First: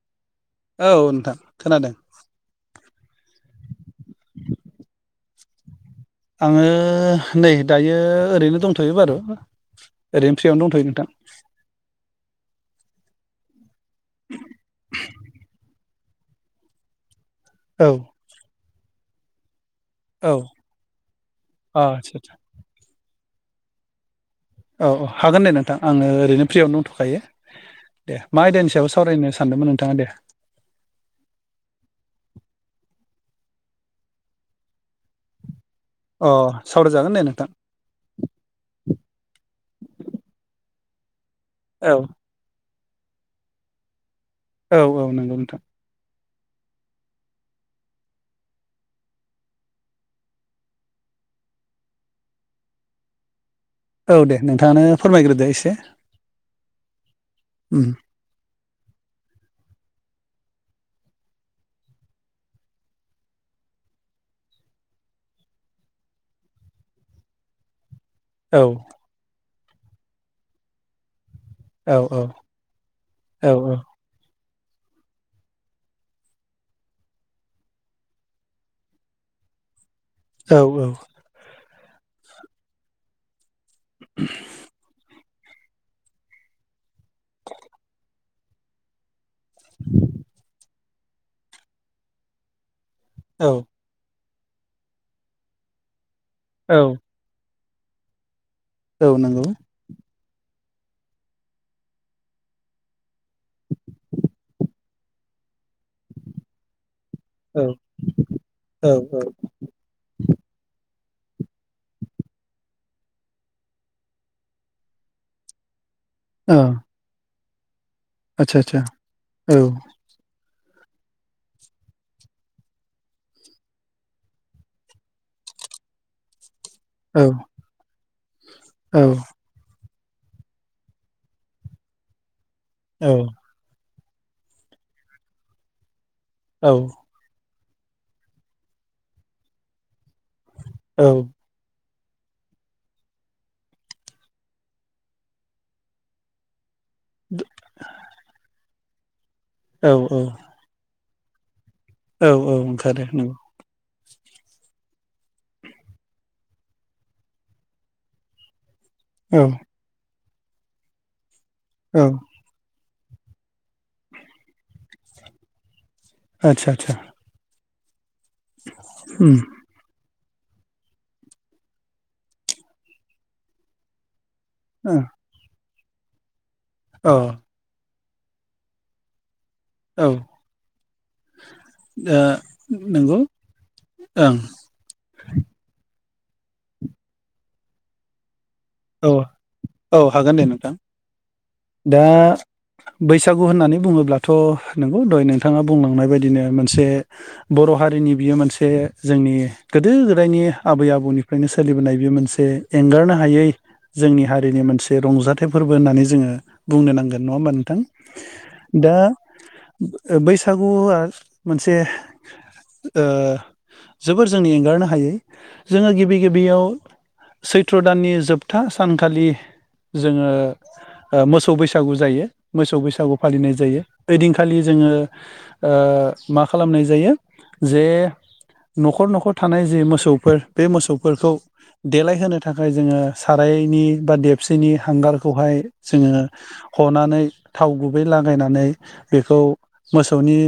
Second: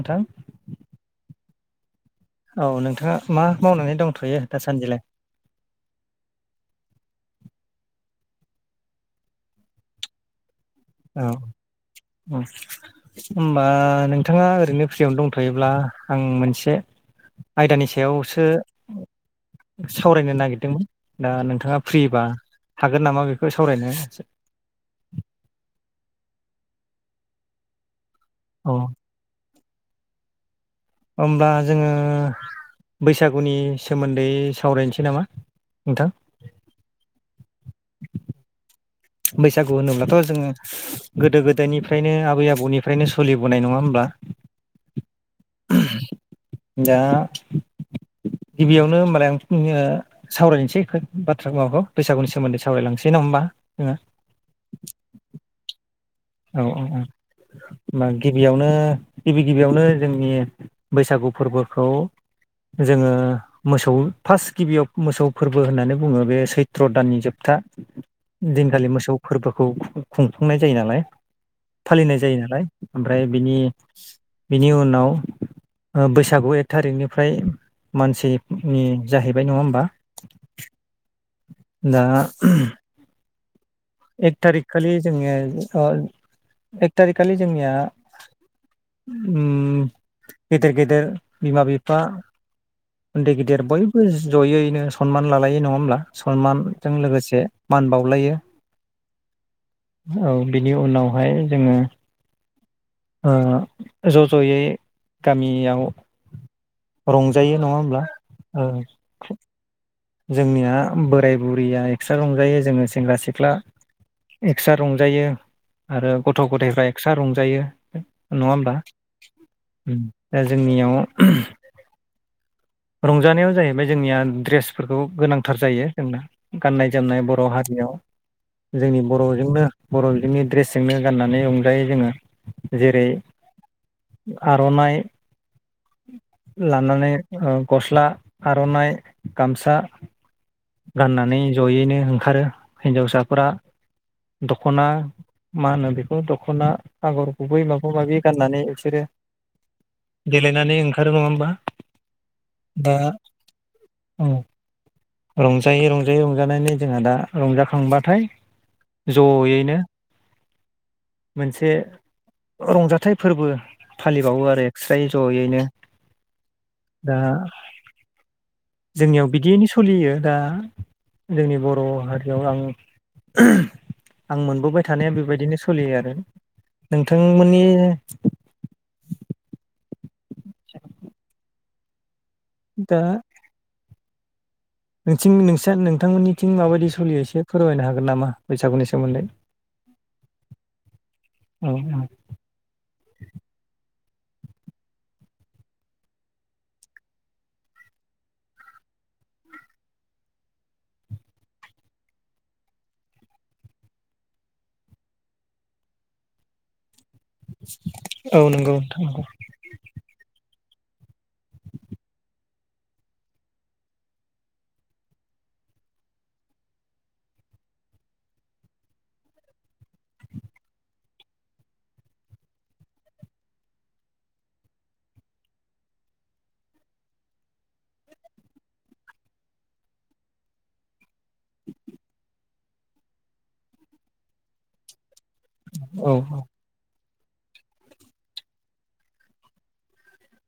अथां औ नोंथां खोनादों। औ नोंथाङा मा मावनानै दंथ'यो दासान्दिलाय? आङो नै दायो ओरैनो दंथ'यो बारु ओरैनो फ्रि यावनो दंथ'यो नोंथां उम होमबा नोंथाङा ओरैनो फ्रियावनो दंथ'योब्ला आं मोनसे औ आयदानि सायावसो औ सावरायनो नागिरदोंमोन दा नोंथाङा आदसा फ्रिबा आदसा हागोन नामा बेखौ सावरायनो औ औ हागोन दे नोंथां आङो ओरैनो फ्रियावनो दंथ'खायो दे मा औ आयदानि सायाव सावरायनो सानदोंमोन नोंथाङा दे होमबब्ला जोङो बैसागुनि सोमोन्दै सावरायनोसै नामा नोंथां अ सावरायजागोन दे नोंथां बैसागु होनोब्लाथ' जोङो गोदो औ गोदायनिफ्रायनो आबै आबौनि फ्रायनो सोलिबोनाय नङा होमबा औ औ नंगौ नोंथां दा गिबियावनो होनबालाय आं सावरायसै बाथ्रा माबाखौ बैसागुनि सोमोन्दै सावरायलांसै न होमबा जोङो औ दे नोंथाङानो फोरमायग्रोदो एसे औ औ औ उम होमबा गिबियावनो गिबि-गिबियावनो जोंनि बैसागु फोरबोखौ जोङो मोसौ फास्ट गिबियाव मोसौ फोरबो होननानै बुङो बे सैत्र दाननि जोबथा था औ दिनखालि मोसौ फोरबोखौ खुंफुंनाय जायो नालाय औ फालिनाय औ जायो नालाय ओमफ्राय औ बिनि बिनि उनाव ओ बैसागु एक थारिखनिफ्राय मानसिनि जाहैबाय नङा होमबा औ औ दा एक तारिख खालि जोंङो ओ एक तारिख खालि जोंनिया ओम गेदेर गेदेर बिमा बिफा उन्दै औ गेदिर बयबो जयैनो सनमान लालायो नङा होमब्ला औ सनमानजों लोगोसे मान बावलायो। औ नंगौ। औ बिनि उनावहाय जोङो ओ ज' ज'यै गामियाव रंजायो औ नङा होमब्ला ओं औ औ जोंनिया बोराय बुरैया एक्सट्रा रंजायो जोङो सेंग्रा सिख्ला एक्सट्रा रंजायो। आरो गथ' गथायफ्रा एक्सट्रा रंजायो। आदचा आदचा औ। ओ जोंनियाव रंजानायाव जाहैबाय जोंनिया ड्रेस फोरखौ गोनांथार जायो जोंना गाननाय औ जोमनाय बर' हारियाव। जोंनि औ बर'जोंनो। बर'जोंनि ड्रेसजोंनो गाननानै रंजायो जोङो। जेरै आर'नाइ। औ लानानै गस्ला आर'नाइ गामसा। गाननानै जयैनो। ओंखारो हिनजावसाफोरा दख'ना मा होनो बेखौ दख'ना आगर गुबै माबा माबि गाननानै बिसोरो औ औ देलायनानै ओंखारो नङा होमबा औ औ दा ओंखारो नंगौ। औ रंजायै रंजायै रंजानानै जोंहा दा रंजाखांबाथाय औ ज'यैनो मोनसे औ रंजाथाइ फोरबो फालिबावो आरो एक्स्रायै जयैनो। आतसा आतसा। दा जोंनियाव बिदियैनो सलियो। दा जोंनि बर हारियाव आं आं मोनबोबाय ओ थानाया बेबायदिनो सलियो आरो औ नोंथांमोननि औ जाबायलै ओ नंगौ ओं। नोंथिं नोंसा नोंथांमोननिथिं माबायदि सलियो एसे फोरमायनो हागोन नामा? बैसागुनि औ सोमोन्दै औ हागोन दे नोंथां। औ औ दा बैसागु होननानै बुङोब्ला थ नंगौ दहय नोंथाङा बुंलांनाय बायदिनो मोनसे बर हारिनि बियो मोनसे जों नि गोदो गोदायनि आबै आबौनिफ्रायनो सोलिबोनाय बे मोनसे एंगारनो हायै जोंनि हारिनि मोनसे रंजाथाइ फोरबो होननानै जोङो बुंनो नांगोन। नङा होबमा नोंथां? औ नंगौ दा नंगौ बैसागुआ मोनसे ओ जोबोर जोंनि एंगारनो हायै जोङो गिबि गिबियाव सैथ्र दाननि जोब था सानखालि जोङो मोसौ बैसागु जायो मोसौ बैसागु फालिनाय जायो ओइदिनखालि जोङो ओ मा खालामनाय जायो जे नखर नखर थानाय जि मोसौफोर बे मोसौफोरखौ देलायहोनो थाखाय जोङो सारायनि बा देबसेनि हांगारखौहाय औ जोङो औ हनानै थाव गुबै लागायनानै बेखौ मोसौनि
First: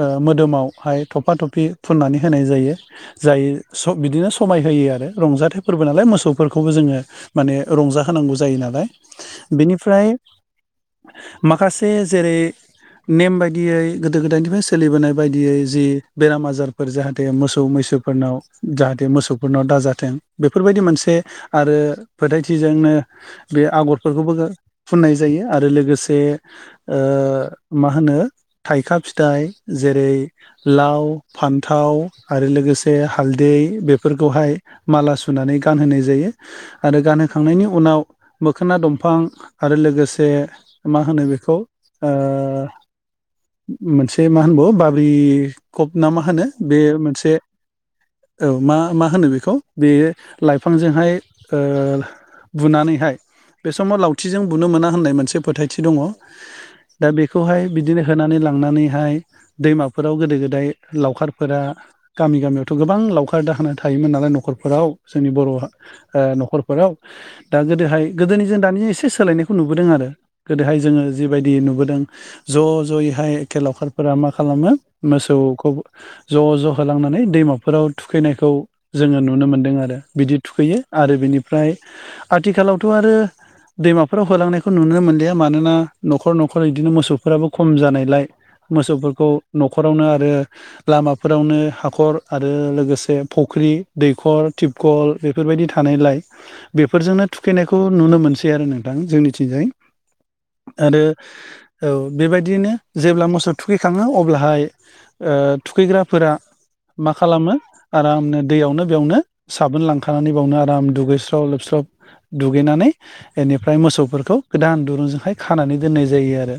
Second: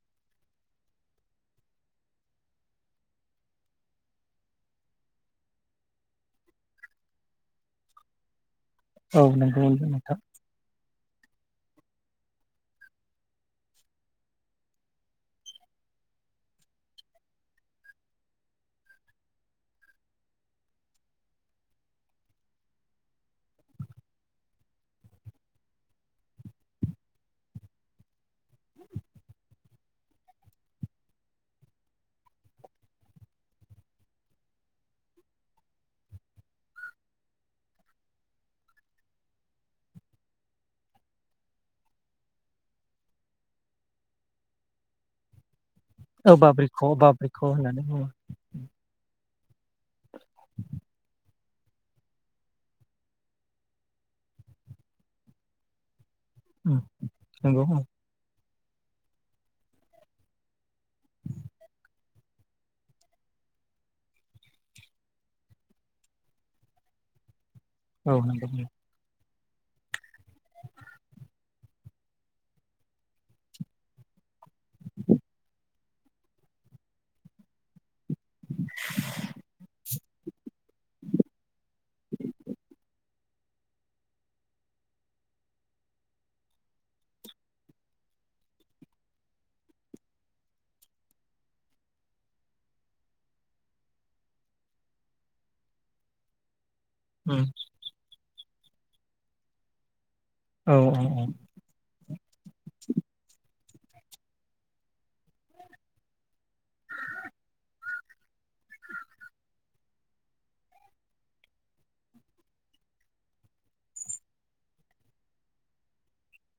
ओ मोदोमावहाय थफा थफि फुननानै होनाय जायो जायो स बिदिनो समाय होयो आरो रंजाथाइ फोरबो नालाय मोसौ फोरखौबो जोङो माने रंजा होनांगौ जायो नालाय औ नंगौ बेनिफ्राय नोंथां माखासे जेरै नेम बायदियै गोदो गोदायनिफ्राय सोलिबोनाय बायदियै जि बेराम आजारफोर जाहाथे मोसौ मैस सोफोरनाव जाहाथे मोसौफोरनाव दाजाथों बेफोरबायदि मोनसे आरो फोथायथिजोंनो बे आगरफोरखौबो फुननाय जायो आरो लोगोसे ओ ओ मा होनो थाइखा फिथाइ जेरै लाव फान्थाव आरो लोगोसे हालदै बेफोरखौहाय माला सुनानै गानहोनाय जायो आरो गानहोखांनायनि उनाव मोखोना दंफां आरो लोगोसे मा होनो बेखौ? ओ मोनसे मा होनबावो बाब्रि कप ना मा औ होनो बे बाब्रिख' मोनसे बाब्रिख' होननानै बुङो औ मा मा होनो बे खौ बे लाइफांजोंहाय ओ बुनानैहाय बे समाव लावथिजों बुनो मोना होननाय मोनसे फोथायथि दङ उम दा बेखौहाय नंगौ बिदिनो होनानै ला नानैहाय दैमाफोराव गोदो गोदाय लावखारफोरा गामि गामियावथ गोबां लावखार दा होना थायोमोन नालाय नखरफोराव जोंनि बर ओ नखरफोराव दा गोदोहाय औ नंगौ गोदोनिजों दानि एसे सोलायनाय नुबोदों आरो गोदोहाय जोङो जिबायदि नुबोदों ज जयैहाय एखे लावखारफोरा मा खालाम मो मोसौखौ ज ज होलांनानै दैमाफोराव थुखैनायखौ जोङो नुनो मो मोनदों आरो बिदि थुखैयो आरो बिनिफ्राय आथिखालावथ आरो दैमाफोराव होलांनायखौ नुनो मोनलिया मानोना नखर नखर इदिनो मोसौफोराबो खम जानायलाय मोसौफोरखौ नखरावनो आरो लामाफोरावनो हाखर आरो लोगोसे फख क्रि दैखर थिपखल बेफोरबायदि था थानायलाय बेफोरजोंनो उम थुखैनायखौ नुनो मोनसै आरो नोंथां जोंनिथिंजाय औ आरो औ बेबायदियैनो जेब्ला मोसौ थुखैखाङो अब्लाहाय ओ थुखैग्राफोरा मा खालामो आरामनो दैयावनो बेयावनो साबोन लांखानानै बेयावनो आ दाम दुगैस्र' लोबस्र' दुगैनानै बेनिफ्राय मोसौफोरखौ गोदान दुरुंजोंहाय खानानै दोननाय जायो आरो।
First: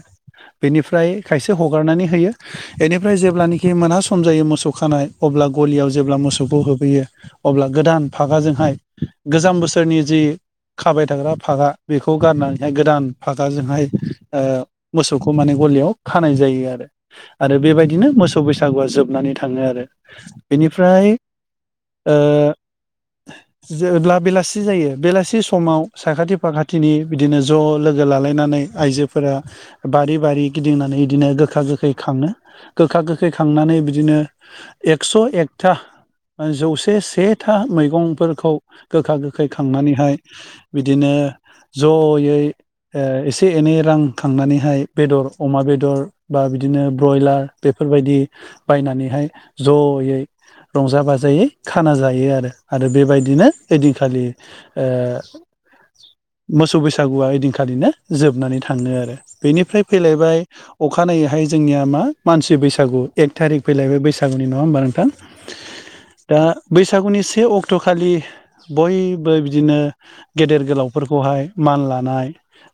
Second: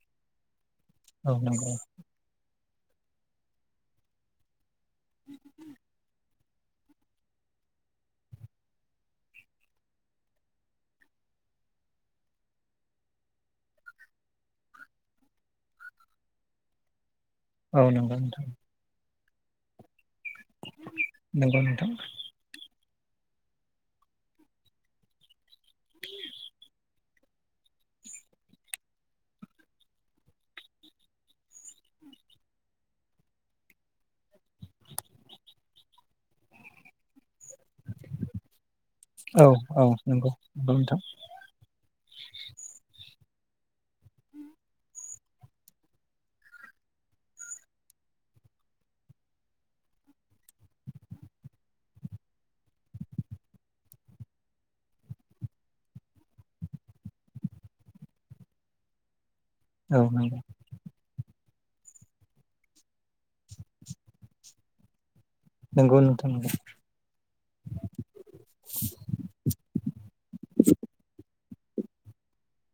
बेनिफ्राय औ खायसे नंगौ हगारनानै होयो बेनिफ्राय जेब्लानाखि मोनासम जायो मोसौ खानाय अब्ला गलियाव जेब्ला मोसौखौ होबोैयो अब्ला गोदान फागाजोंहाय गोजाम बोसोरनि जि खाबाय थाग्रा फागा बेखौ गारनानैहाय गोदान फागाजोंहाय ओ मोसौखौ माने गलियाव खानाय जायो आरो। आरो औ बेबायदिनो नंगौ मोसौ नोंथां बैसागुआ जोबनानै थाङो आरो। बेनिफ्राय नंगौ नोंथां ओ जेब्ला बेलासि जायो बेलासि समाव साखाथि फाखाथिनि बिदिनो ज' लोगो लालायनानै आइजोफोरा बारि बारि गिदिंनानै बिदिनो गोखा गोखै खाङो गोखा गोखै खांना नानै बिदिनो एकस' एकटा ओ जौसे सेथा मैगंफोर खौ गोखा औ गोखै औ खांनानैहाय नंगौ नंगौ नोंथां बिदिनो जयै ओ एसे एनै रां खांनानैहाय बेदर अमा बेदर बा बिदिनो ब्रयलार बेफोरबायदि बायनानैहाय जयै रंजा बाजायै खाना जायो आरो आरो बेबाय दिनो ओइदिनखालि ओ मोसौ बैसागुआ ओदिनखालिनो जोबनानै थांङो आरो बेनिफ्राय औ फैलायबाय अखानायै हाय जोंनिया मा मानसि बैसागु एक थारिक फैलाय बे बैसागुनि नङा होमबा नोंथां? नंगौ नंगौ नोंथां दा नंगौ बैसागुनि से अक्ट' खालि बयबो बिदिनो गेदेर गोलावफोरखौहाय मान लानाय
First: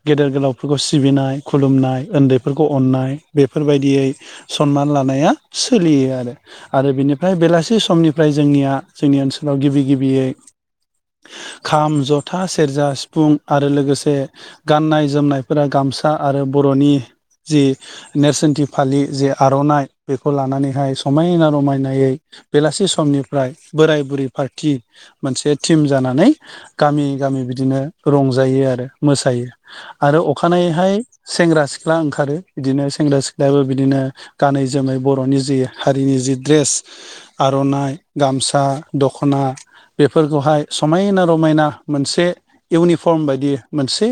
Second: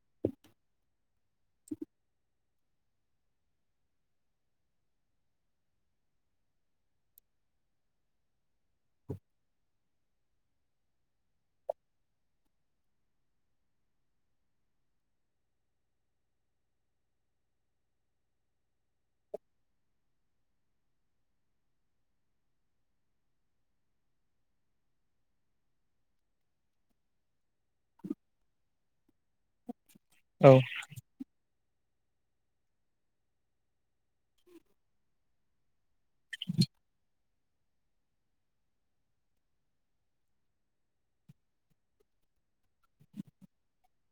गेदेर गोलावफोरखौ सिबिनाय खुलुमनाय उन्दैफोरखौ अननाय बेफोरबाय दियै सनमान लानाया सोलियो आरो‌। आरो बिनिफ्राय बेलासि समनिफ्राय जोंनिया जोंनि ओनसोलाव गिबि गिबियै खाम जथा सेरजा सिफुं आरो लोगोसे गान्नाय जोमनायफोरा गाम सा आरो बर'नि जि नेरसोनथि फालि जि आर'नाइ बेखौ लानानैहाय समायना रमायनायै बेलासि समनिफ्राय बोराय बुरै पार्टि‌ मोनसे टिम जानानै गामि गामि बिदिनो रंजायो आरो मोसायो। आरो औ अखानायैहाय सेंग्रा सिख ला ओंखारो बिदिनो सेंग्रा सिख्लायाबो बिदिनो गानै जोमै बर'नि जि हारिनि जि द्रेस आर'नाइ, गामसा, दख'ना बेफोरखौहाय समायना रमायना मोनसे इउनिफर्म बायदि मोनसे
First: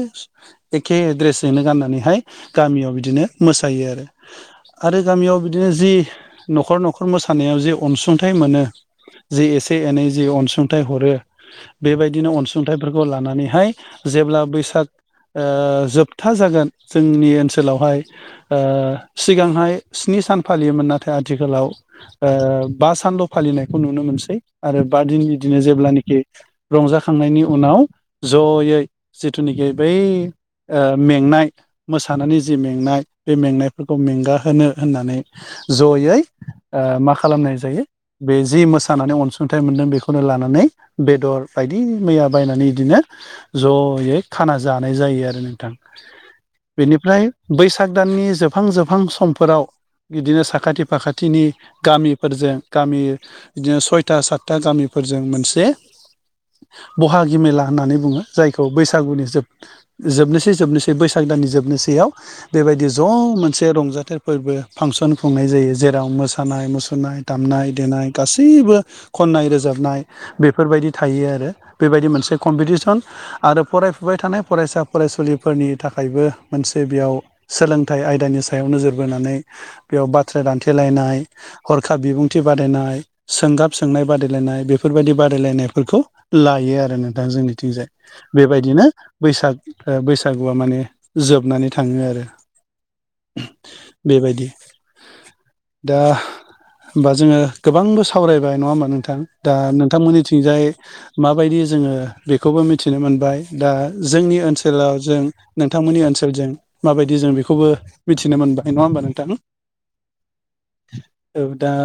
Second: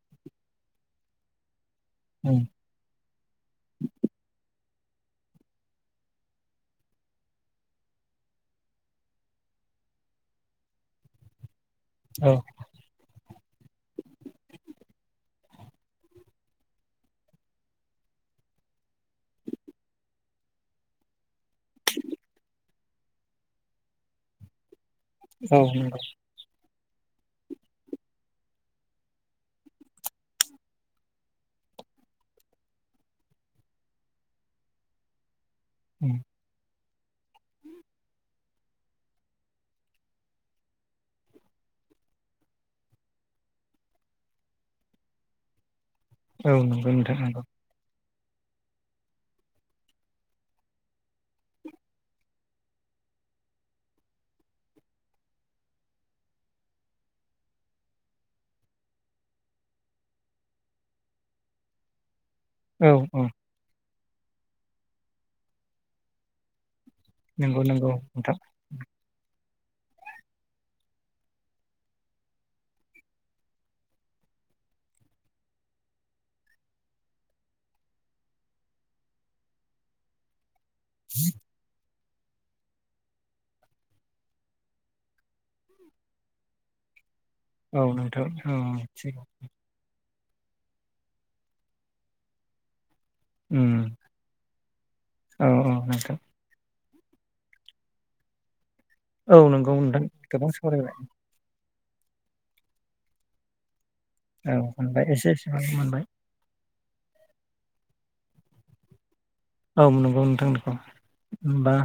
एखे द्रेसजोंनो गाननानैहाय उम गामियाव बिदिनो मोसायो आरो। आरो गामियाव बिदिनो जि न'खर न'खर मोसानायाव जि अनसुंथाइ मोनो जि एसे एनै जि अनसुंथाइ हरो बेबायदिनो औ अनसुंथाइफोरखौ लानानै हाय जेब्ला बैसाग ओ जोबथा जागोन जोंनि ओनसोलावहाय ओ सिगांहाय स्नि सान फालियोमोन नाथाय आथिखालाव ओ बा सानल' फालिनायखौ नुनो मोनसै आरो बा दिन दिनो औ नंगौ जेब्लानिखि रंजा खांनायनि उनाव जयै जिथुनिखि बै ओ मेंनाय मोसानानै जि मेंनाय बे मेंनायफोरखौ मेंगाहोनो होननानै उम जयै मा ओ खालामनाय जायो बे जि मोसानानै अनसुंथाइ मोनदों बेखौ नो लानानै बेदर बायदि मैया बायनानै इदिनो जयै खाना जानाय जा यो आरो नोंथां। औ नंगौ नोंथां बेनिफ्राय नंगौ बैसाग दाननि जोबहां जोबहां समफोराव बिदिनो साखाथि फाखाथिनि गामिफोरजों गामि बिदिनो सयथा साथथा गामिफ फोरजों मोनसे बहागि मेला होननानै बुङो। जायखौ बैसागुनि जोब जोबनोसै जोबनोसै बैसाग दा नि जोबनोसैयाव बेबायदि औ ज' औ मोनसे रंजाथाइ फोरबो फांसन खुंनाय जायो जेराव मोसानाय मुसुर फोरनाय नंगौ दामनाय नंगौ देनाय नोंथां गासैबो खनाय रोज नाय बेफोरबायदि थायो आरो बेबायदि मोनसे कम्पिदिसन आरो फरायफुबाय थानाय फरायस सा फरायसुलिफोरनि थाखायबो मोनसे बेयाव सोलोंथाइ आयदानि सायाव नोजोर बोनानै। बेयाव बाथ्रा दान्थेलायनाय हरखााब बिबुंथि बादायनाय सोंगाब सोंनाय बादायलायनाय। बेफोरबायदि बादायलायनायफोरखौ लायो आरो नो दा औ जोंनिथिंजाय नोंथां औ बेबायदिनो थिग बैसाग बैसा सागुआ माने जोबनानै थाङो आरो। उम बेबायदि औ औ दा। नोंथां होमबा जोङो गोबांबो सावरायबाय नङा होमबा नों औ दा नंगौ नोंथां गोबां नोंथांमोननिथिंजाय सावरायबाय माबायदिज जोङो बेखौबो मिथिनो मोनबाय दा जोंनि औ ओनसोलाव मोनबाय जों एसे एसेबां मोनबाय नोंथांमोननि ओनसोलजों। माबायदि जों बेखौबो मिथिनो मोनबाय नंङा होमबा नोंथां। औ नोंगौ नोंथां नोंगौ औ दा होमबा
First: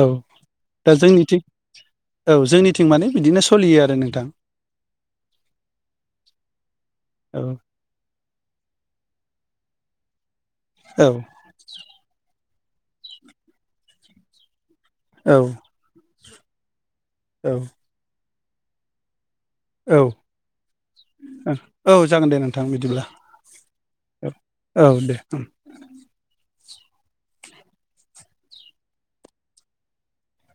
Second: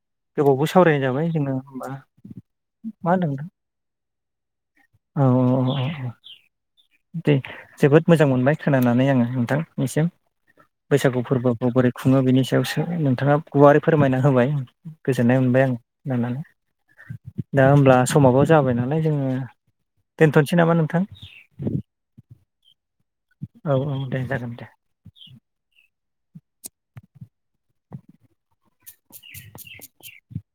औ गोबावबो साव दा जोंनिथिं औ जोंनिथिं मा माने होनदों बिदिनो नोंथां सोलियो आरो नोंथां। औ औ औ औ। दे औ जोबोद मोजां मोनबाय खोनानानै आङो नोंथां निसिम। औ बैसागु फोरबोखौ बोरै खुङो बेनि सायाव सो नोंथाङा गुवारै फोरमायना होबाय। औ गोजोननाय मोनबाय आं होनानै औ दा होमब्ला समाबो जाबाय नालाय जोङो। औ दोनथ'नोसै नामा नोंथां औ जागोन दे नोंथां बिदिब्ला। औ औ दे जागोन दे औ औ दे उम। [inaudible]